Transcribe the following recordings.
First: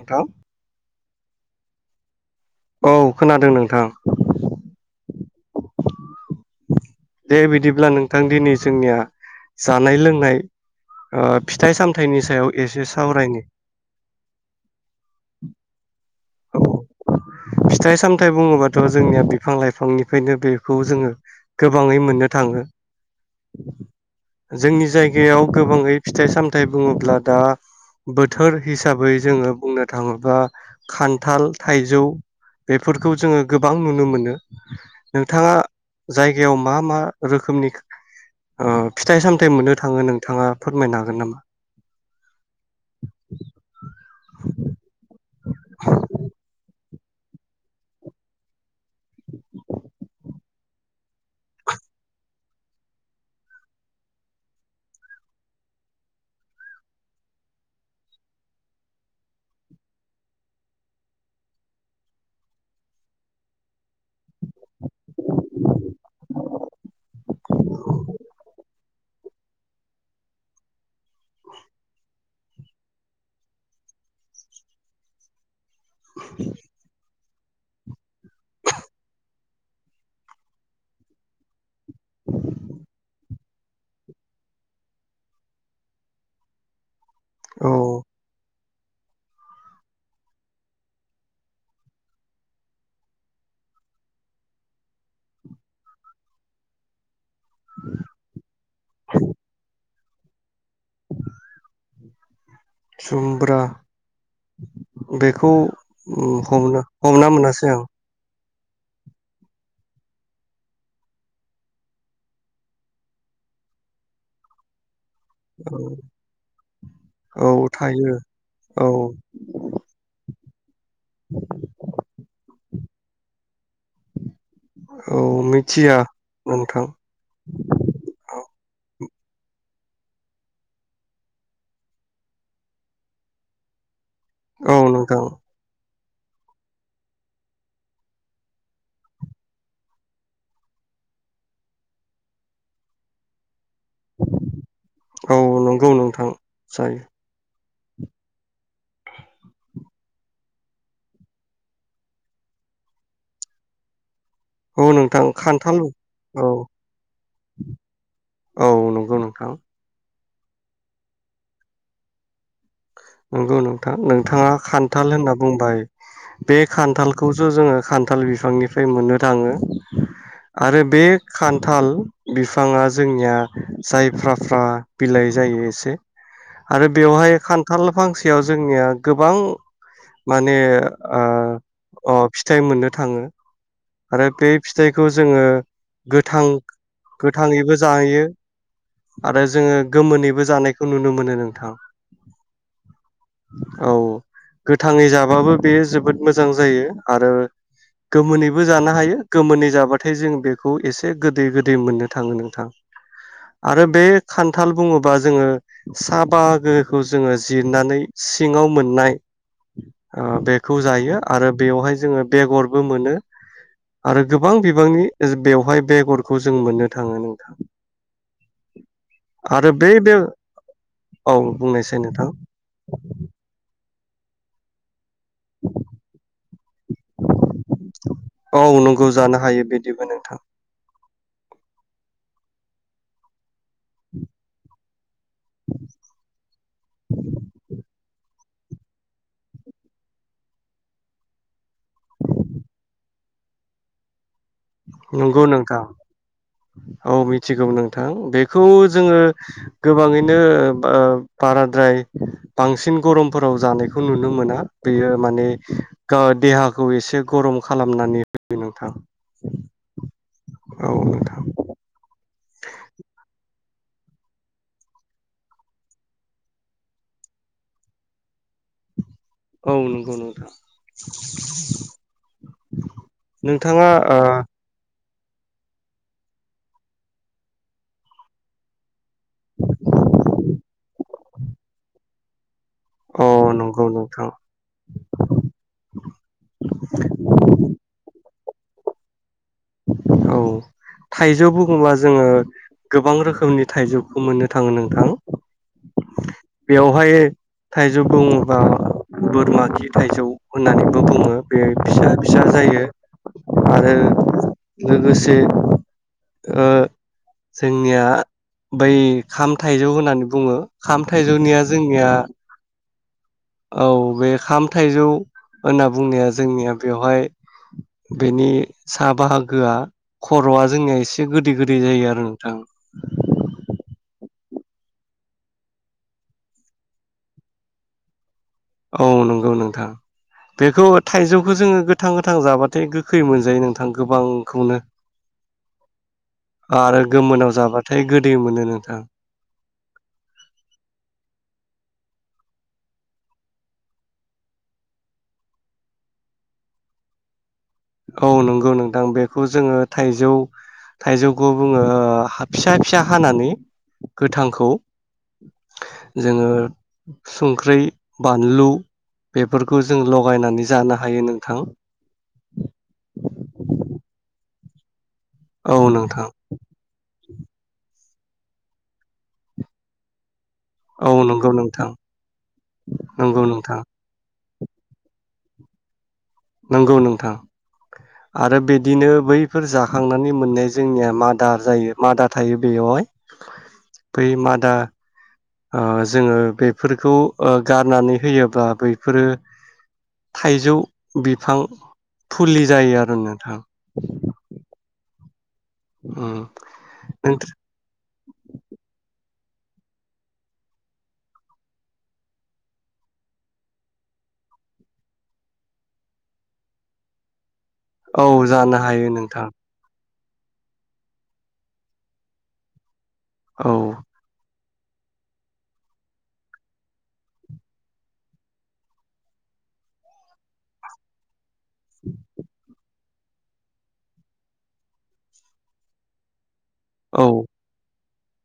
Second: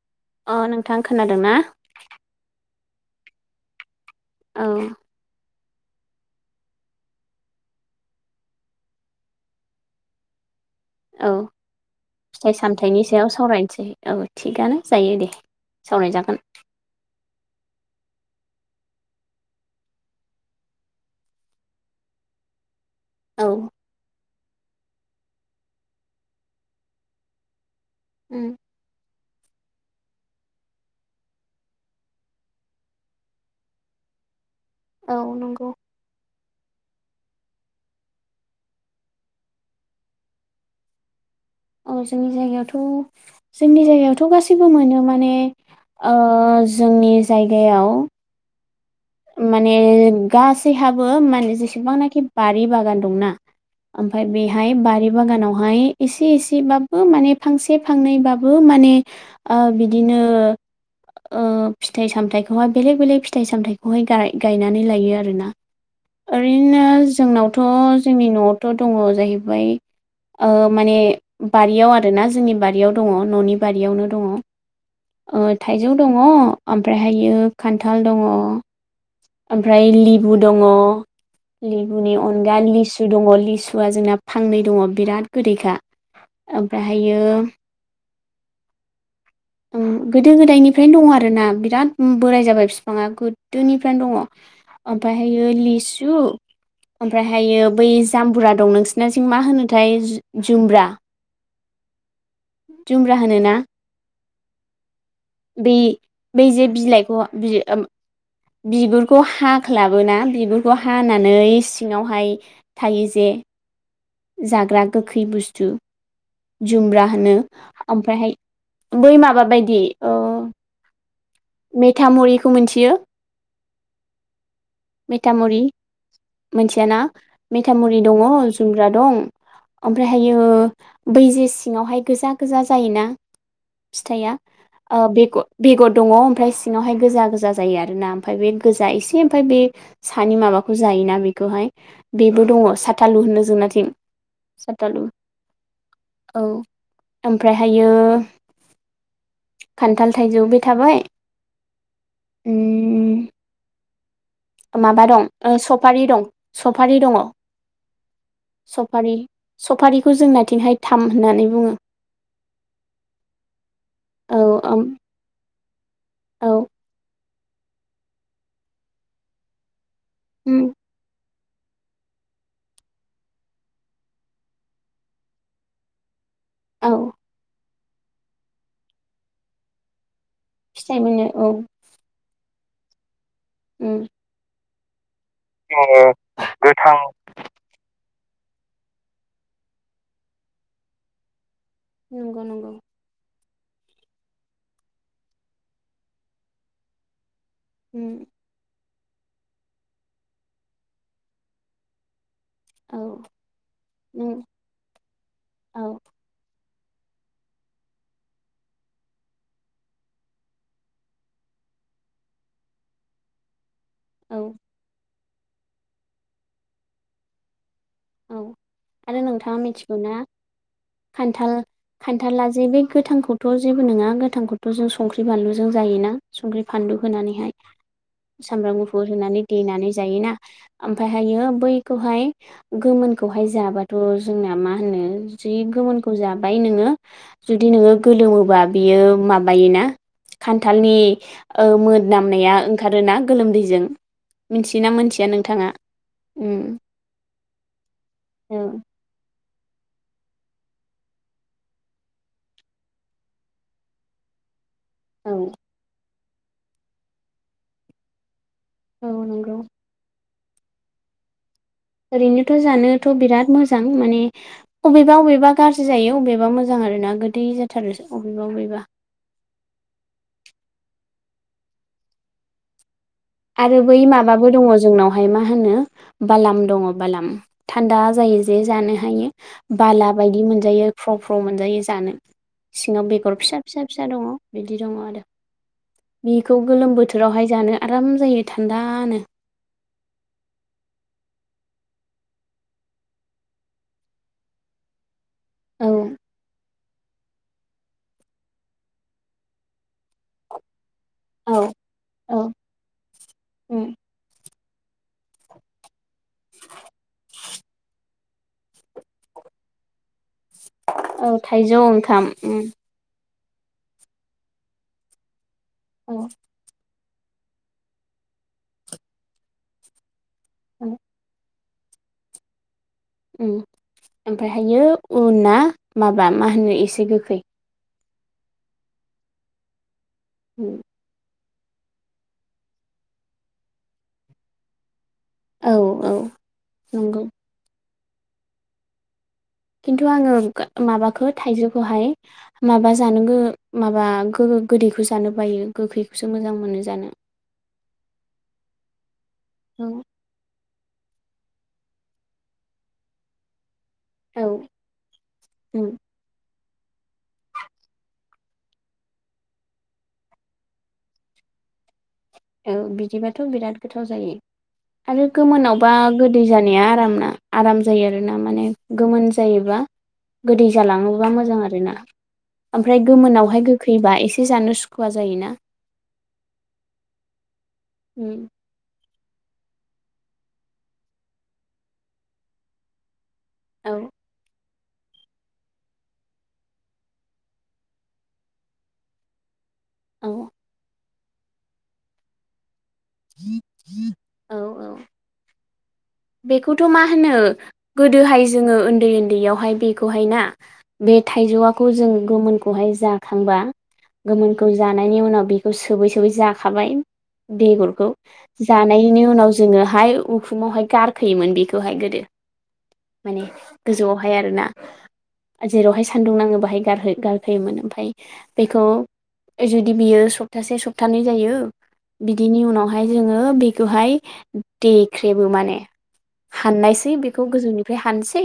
नोंथां अ नोंथां खोनादों ना? औ खोनादों नोंथां। औ दे बिदिब्ला नोंथां दिनै जोंनिया जानाय लोंनाय ओ औ फिथाइ सामथाइनि सायाव फिथाइ एसे सामथायाइनि सायाव सावरायनि सावरायनोसै औ थिगानो जायो दे सावराय जागोन। औ फिथाइ सामथायाइ बुङोबाथ' जोंनिया बिफां लाइफांनिफ्रायनो बेखौ जोङो गोबाङै मोननो थाङो। औ। जोंनि जायगायाव गोबाङै फिथाइ सामथाइ बुङोब्ला दा उम बोथोर हिसाबै जोङो बुंनो थाङोबा खान्थाल, थाइजौ बेफोरखौ जोङो गोबां नुनो मोनो। औ नोंथाङा नंगौ जायगायाव मा मा रोखोमनि ओ फिथाइ सामथाइ मोननो थाङो नोंथाङा फोरमायनो हागोन नामा? औ जोंनि जायगायावथ' जोंनि जायगायावथ' गासैबो मोनो माने ओ जोंनि जायगायाव माने गासैहाबो माने जेसेबांनाखि बारि बागान दंना ओमफ्राय बेहाय बारि बागानावहाय एसे एसेबाबो माने फांसे फांनैबाबो माने ओ बिदिनो ओ फिथाइ सामथाइखौहाय बेलेग बेलेक फिथाइ सामथाइखौ गायनानै लायो आरोना ओरैनो जोंनावथ' जोंनि न'आवथ' दङ जाहैबाय ओ माने बारियाव आरोना जोंनि बारियाव दङ न'नि बारियावनो दङ ओ थाइजौ दङ ओमफ्रायहाय बियो खान्थाल दङ, ओमफ्राय लिबु दङ, लेबुनि अनगा लिसु दङ लिसु, लिसुआ जोंना फांनै दङ बिराद गोदैखा, ओमफ्राय ओमफायो औ उम गोदो गोदायनिफ्रायनो दङ आरोना बिराद बोराय जाबाय बिफाङा गोदोनिफ्रायनो दङ। ओमफायो लिसु ओमफ्रायहायो बै जाम्बुरा दं नोंसोरनिथिंजोंं मा होनोथाय जुमब्रा जुमब्रा होनोना जुम्ब्रा बेखौ बै ओम बै जे हमनो बिलाइखौ हमना मोनासै आं। बिगुरखौ हाख्लाबोना बिगुरखौ हानानै सिङावहाय थायो जे जाग्रा गोखै बुस्थु जुमब्रा होनो औ थायो ओमफ्रायहाय औ बै माबा बायदि ओ मेथामुरिखौ मिथियो? औ मेथामुरि मिथिया नोंथां मोनथियाना। मेथामुरि दङ, जुमब्रा दं ओमफ्रायहायो बै जे सिङावहाय गोजा गोजा जायोना फिथाइया औ ओ नोंथां बे-बेगर दङ ओमफ्राय सिङावहाय गोजा गोजा जायो आरोना ओमफ्राय बे गोजा एसे ओमफ्राय बे सानि माबाखौ जायोना बेखौहाय बेबो दङ साथालु होनो जोंना साथालु औ नंगौ नोंथां औ जायो आमफ्राय ओ खान्थाल, थाइजौ बे थाबाय ओम औ माबा नोंथां दं ओ खान्थाल सफारि दं औ सफारि दङ औ सफारि नंगौ नोंथां सफारि खौ जोंनाथिंहाय थाम होननानै बुङो। नंगौ नोंथां औ नोंथाङा ओम खान्थाल होनना बुंबाय बे औ खान्थालखौसो जोङो खान्थाल बिफांनिफ्राय मोननो थाङो। उम आरो बे खान्थाल बिफाङा जोंनिया जायफ्राफ्रा बिलाइ जायो एसे आरो औ बेवहाय खान थाल फांसेयाव जोंनिया गोबां माने फिथाइ मोनो औ ओ अ फिथ फिथाइ मोननो थाङो। उम आरो बे फिथाइ खौ जोङो जोङो गोथां गोथाङैबो जाहैयो। आरो जोङो गोमोनैबो जानायखौ नुनो मोनो नोंथां। नंगौ नंगौ। औ गोथाङै जाबाबो बेयो जोबोद मोजां जायो आरो उम गोमोनैबो जाना हायो गोमोनै जाबाथाय जों बेखौ एसे गोदै गोदै मोननो थाङो नोंथ थां औ आरो बे नों खान्थाल बुङोबा जोङो औ सा बाहागो खौ जोङो जिरनानै सिङाव मोननाय ओ बेखौ जायो आरो बेवहाय जोङो बेगरबो मोनो। आरो औ गोबां बिबांनि बेवहाय बेगरखौ जों मोननो थाङो नोंथां। औ आरो नोंथाङा बै मिथिगौ बे ना औ खान्थाल बुंनायसाय नोंथां खान्थाला जे बे गोथांखौथ जों नोङा गोथांखौथ जों संख्रि बानलुजों जायोना संख्रि फानलु होनानैहाय औ सामब्राम नंगौ गुफुर जानो होनानै हायो देनानै बिदिबो जायोना नोंथां ओमफ्राय हायो बैखौहाय गोमोनखौहाय जाबाथ जोंना मा होनो जि गोमोनखौ जाबाय नोङो जुदि नोङो गोलोमोबा बियो माबायोना खान्थालनि ओ मोनामनाया ओंखारोना गोलोमदैजों मिन्थियो ना मोनथिया नंगौ नोंथाङा नोंथां उम औ मिथिगौ नोंथां औ बेखौ जोङो गोबाङैनो ओ बाराद्राय बांसिन गरमफोराव जानायखौ नुनो मोना। बेयो औ माने गो देहाखौ एसे गरम खालामनानै होयो नोंथां औ नंगौ। औ नोंथां ओरैनोथ जानोथ बिराद मोजां माने अबेबा अबेबा गाज्रि जायो अबेबा मोजां आरोना गोदै जाथारो अबेबा अबेबा औ नोंगौ नोंथां। आरो नोंथाङा बै माबाबो दङ जोंनाव हाय मा होनो बालाम दङ बालाम थान्दा जायो जे जानो हायो बाला बायदि मोनजायो फ्र फ्र मोनजायो जानो। सिङाव ओ बेगर औ फिसा फिसा नंगौ फिसा दङ नोंथां बिदि दङ आरो। बिखौ गोलोम बोथोरावहाय जानो आ राम जायो थान्दानो औ थाइजौ बुङोबा जोङो गोबां रोखोमनि थाइजौखौ मोननो थाङो नोंथां। औ बेवहाय थाइजौ बुङोबा बोरमा खि थाइजौ होननानैबो बुङो बे औ फिसा फिसा औ जायो आरो लोगोसे ओ जोंनिया बै खाम थाइजौ होनानै बुङो खाम औ थाइजौनिया थाइजौ जोंनिया ओंखाम औ बे खाम थाइजौ होनना औ बुंनाया जोंनिया बेवहाय बेनि सा बाहाग गोआ खरआ जोंनिया एसे गोदै गो दै जायो आरो नोंथां ओम ओमफ्रायहायो उनआ माबा मा होनो एसे गोखै। औ नोंगौ नोंथां बेखौ थाइजौ खौ जोङो गोथां गोथां जाबाथाय गोखै मोनजायो नोंथां गोबांखौनो औ औ आरो नंगौ गोमोनाव जाबा थाय गोदै मोनो नोंथां खिन्थु आङो गा माबाखो थाइजौखौहाय माबा जानो गो माबा गो गोदैखौ जानो बायो गोखैखौसो मोजां मोनो जानो। औ नोंगौ नोंथां बे खौ जोङो थाइजौ थाइजौखौ बुङो हा फिसा फिसा हानानै औ गोथांखौ उम जोङो संख्रै बानलु बेफोरखौ जों लगायनानै जानो हायो नोंथां। औ बिदिबाथ बिराद गोथाव जायो। आरो औ गोमोनावबा नोंथां गोदै जानाया आराम ना आराम जायो आरो ना माने गोमोन जायोबा गोदै औ जालाङोबा नंगौ मोजां आरो नोंथां ना आमफ्राय नंगौ गोमोनावहाय नोंथां गोखैबा एसे एसे जानो सुखुवा जायो ना नंगौ नोंथां। आरो बिदिनो बैफोर जाखांनानै मोननाय जोंनिया मादार जायो मादा थायो बेयावहाय औ बै मादा आ जोङो बेफोरखौ ओ गारनानै होयोब्ला बैफोरो औ थाइजौ। बिफां फुलि जायो आ [unintelligible] नोंथां औ औ उम बेखौथ' मा होनो नोंथां गोदोहाय जोङो ओन्दै ओन्दैयाव बेवहाय बेखौहाय ना बे थाइजौआखौ जों गोमोनखौहाय जाखांबा गोमोनखौ जानायनि उनाव बेखौ सोबै सोबै जाखाबाय। बेगरखौ औ जानो हायो जानायनि नोंथां उनाव जोङोहाय उखुमहाय गार खैयोमोन बेखौहाय गोदो। माने औ गोजौआवहाय आरो ना? जेरावहाय सान्दुं नाङो बाहाय गारहो गारफोयोमोन ओमफाय बेखौ जुदि बियो सप्तासे सप्तानै जायो। बिदिनि उनाव हाय जोङो बेखौहाय देख्रेबो माने हाननायसै औ बेखौ गोजौनिफ्राय फानसै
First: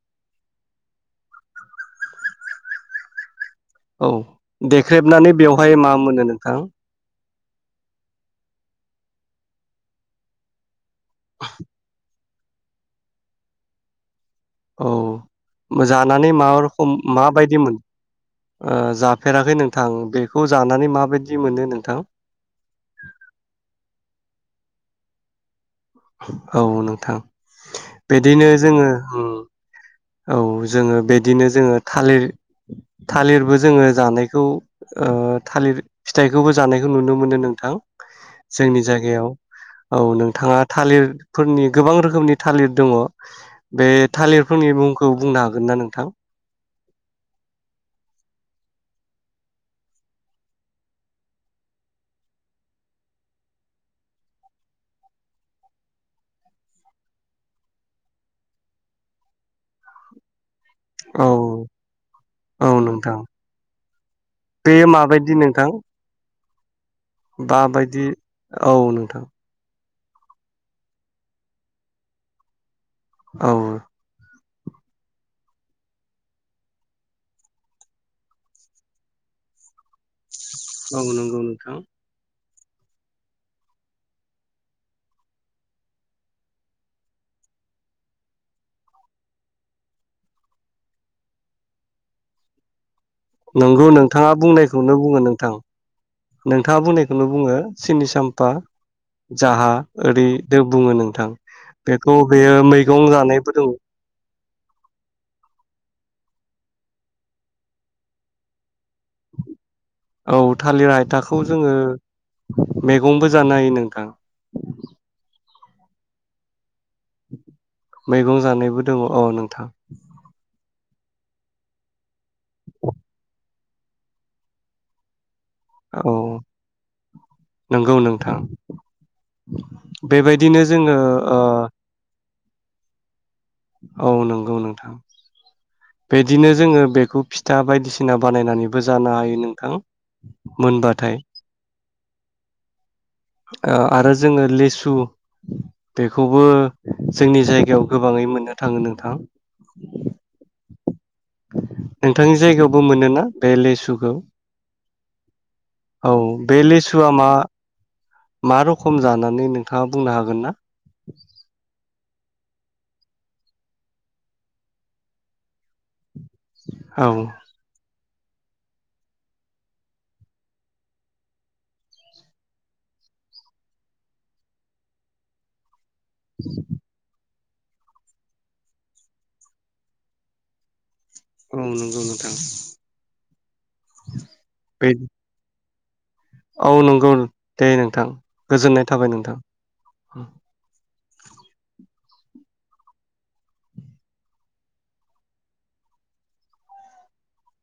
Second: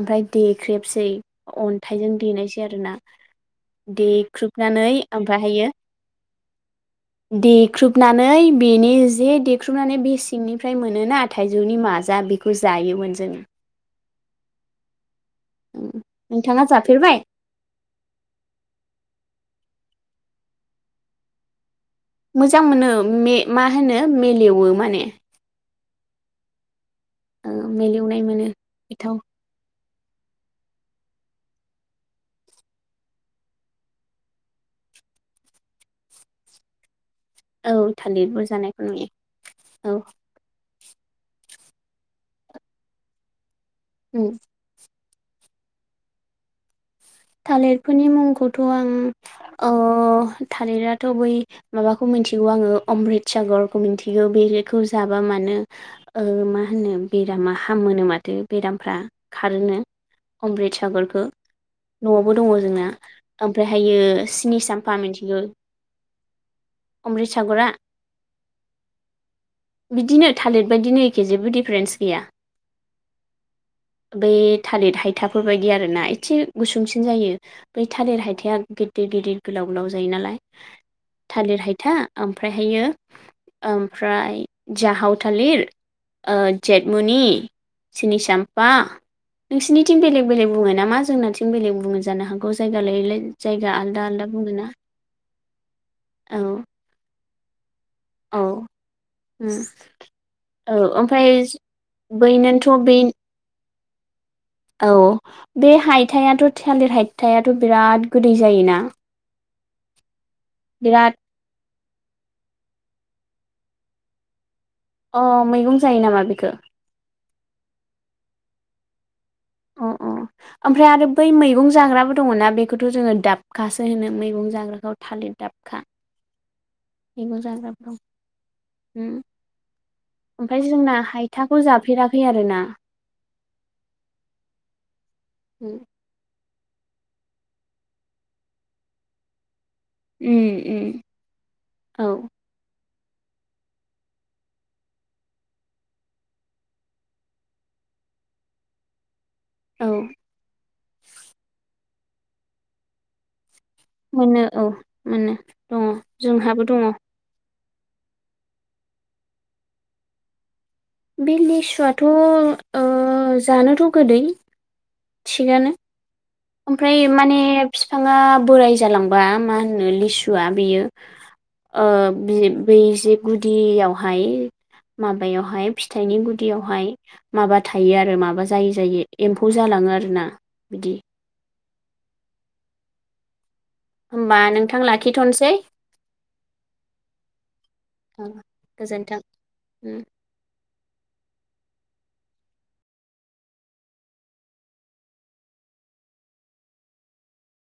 ओमफ्राय देख्रेबसै अन्थाइजों देनायसै आरो ना? औ देख्रेबनानै बेवहाय मा मोनो नोंथां? देख्रुबनानै बेनि जे देख्रुबनानै बेसेंनिफ्राय मोनो ना थाइजौनि मास जा बेखौ जायोमोन जोङो। औ। जानानै मा नोंथाङा रखम जाफेरबाय माबायदिमोन ओ जाफेराखै नोंथां बे खौ जानानै माबायदि मोनो नोंथां? मोजां मोनो मे मा होनो मेलेवो माने। औ नों थां ओ मेलेवनाय बिदिनो मोनो जोङो गोथाव उम। औ जोङो बेदिनो जोङो थालिर थालिरबो जोङो जानायखौ ओ थालिर फिथाइखोबो जानायखौ नुनो मोनो नोंथां औ थालिरबो जोंनि जानायखौ नुयो जायगायाव औ नोंथाङा थालिरफोरनि गोबां रोखोमनि थालिर दङ'। बे उम। थालिरफोरनि मुं खौ बुंनो हागोन ना नोंथां? थालिरफोरनि मुंखौथ' आं ओ थालिराथ' बै माबाखौ मिथिगौ आङो अमृतसागरखौ मिथिगौ बेखौ जाबा मानो ओ मा होनो बेरामा हामोनो माथो बेरामफ्रा खारोनो। अमृतसागरखौ। औ न'आवबो दङ औ जोंना नोंथां ओमफ्रायहायो सिनि बे साम्फा माबायदि मिथिगौ नोंथां अमृतसागरा। माबायदि औ नोंथां बिदिनो थालिर बायदिनो एखे जेबो डिफारेन्स गैया। औ। बे थालिर हायथाफोर बायदि आरो ना एसे। गुसुंसिन जायो बै थालेर हायथाया गिदिर गिदिर गोलाव गोलाव। जायो नालाय नंगौ थालिर नोंथां हायथा। फायहायो ओमफ्राय जाहाव थालिर ओ जेतमुनि सिनि साम्फा नोंसिनिथिं बेलेग बेलेग बुङो नामा जोंना [unintelligible] बेलेग बुंनो जानो हागौ जायगा लायै लायै। जायगा नंगौ आलदा आलदा नोंथाङा बुङोना बुंनायखौनो बुङो नोंथां औ नोंथाङा बुंनाय खौल बुङो। सिनि औ साम्फा उम जाहा ओरैदो औ बुङो नोंथां ओमफ्राय बेखौ बेयो बैनोथ' बे मैगं जानायबो दङ। औ बे हायथायाथ' थालिर हायथायाथ' बिराद गोदै जायोना। औ थालिर बिराद हायथाखौ जोङो। मैगंबो जानो हायो नोंथां। अ मैगं जायो नामा बेखौ। मैगं जानायबो दङ औ नों अ अ [unintelligible] ओमफ्राय आरो बै मैगं जाग्राबो। दङना बेखौथ' जोङो दाब खासो होनो मैगं जाग्राखौ थालिर। दाबखा औ। मैगं नंगौ जाग्राफोराव नोंथां [unintelligible] बेबायदिनो ओमफाय जोङो जोंना ओ हायथाखौ जाफेराखै आ ना। औ नंगौ नोंथां उम बिदिनो। जोङो बेखौ फिथा बायदिसिना बानायनानैबो जानो हायो नोंथां। उम उम। मोनबाथाय औ। आरो जोङो लेसु बेखौबो जोंनि जायगायाव गोबाङै मोननो थाङो नोंथां। औ नोंथांनि जायगायावबो मोनो ना? मोनो औ मोनो दङ औ बे जोंहाबो दङ। लेसुआ मा मा रोखम जानानै नोंथाङा बुंनो हागोन ना। थ' ओ जानोथ' गोदै। थिगानो। औ ओमफ्राय माने फि थाङा बोराय जालांबा मा होनो लिसुआ बियो ओ बै जे गुदियावहाय माबायावहाय। फिथाइनि गुदियावहाय माबा थायो आरो माबा जायो जायो एम्फौ जालाङो आरोना बिदि औ नंगौ नोंथां होमबा नोंथां बे लाखिथनोसै औ नंगौ नो दे नोंथां गोजोननाय थाबाय गोजोन्थों नोंथां। उम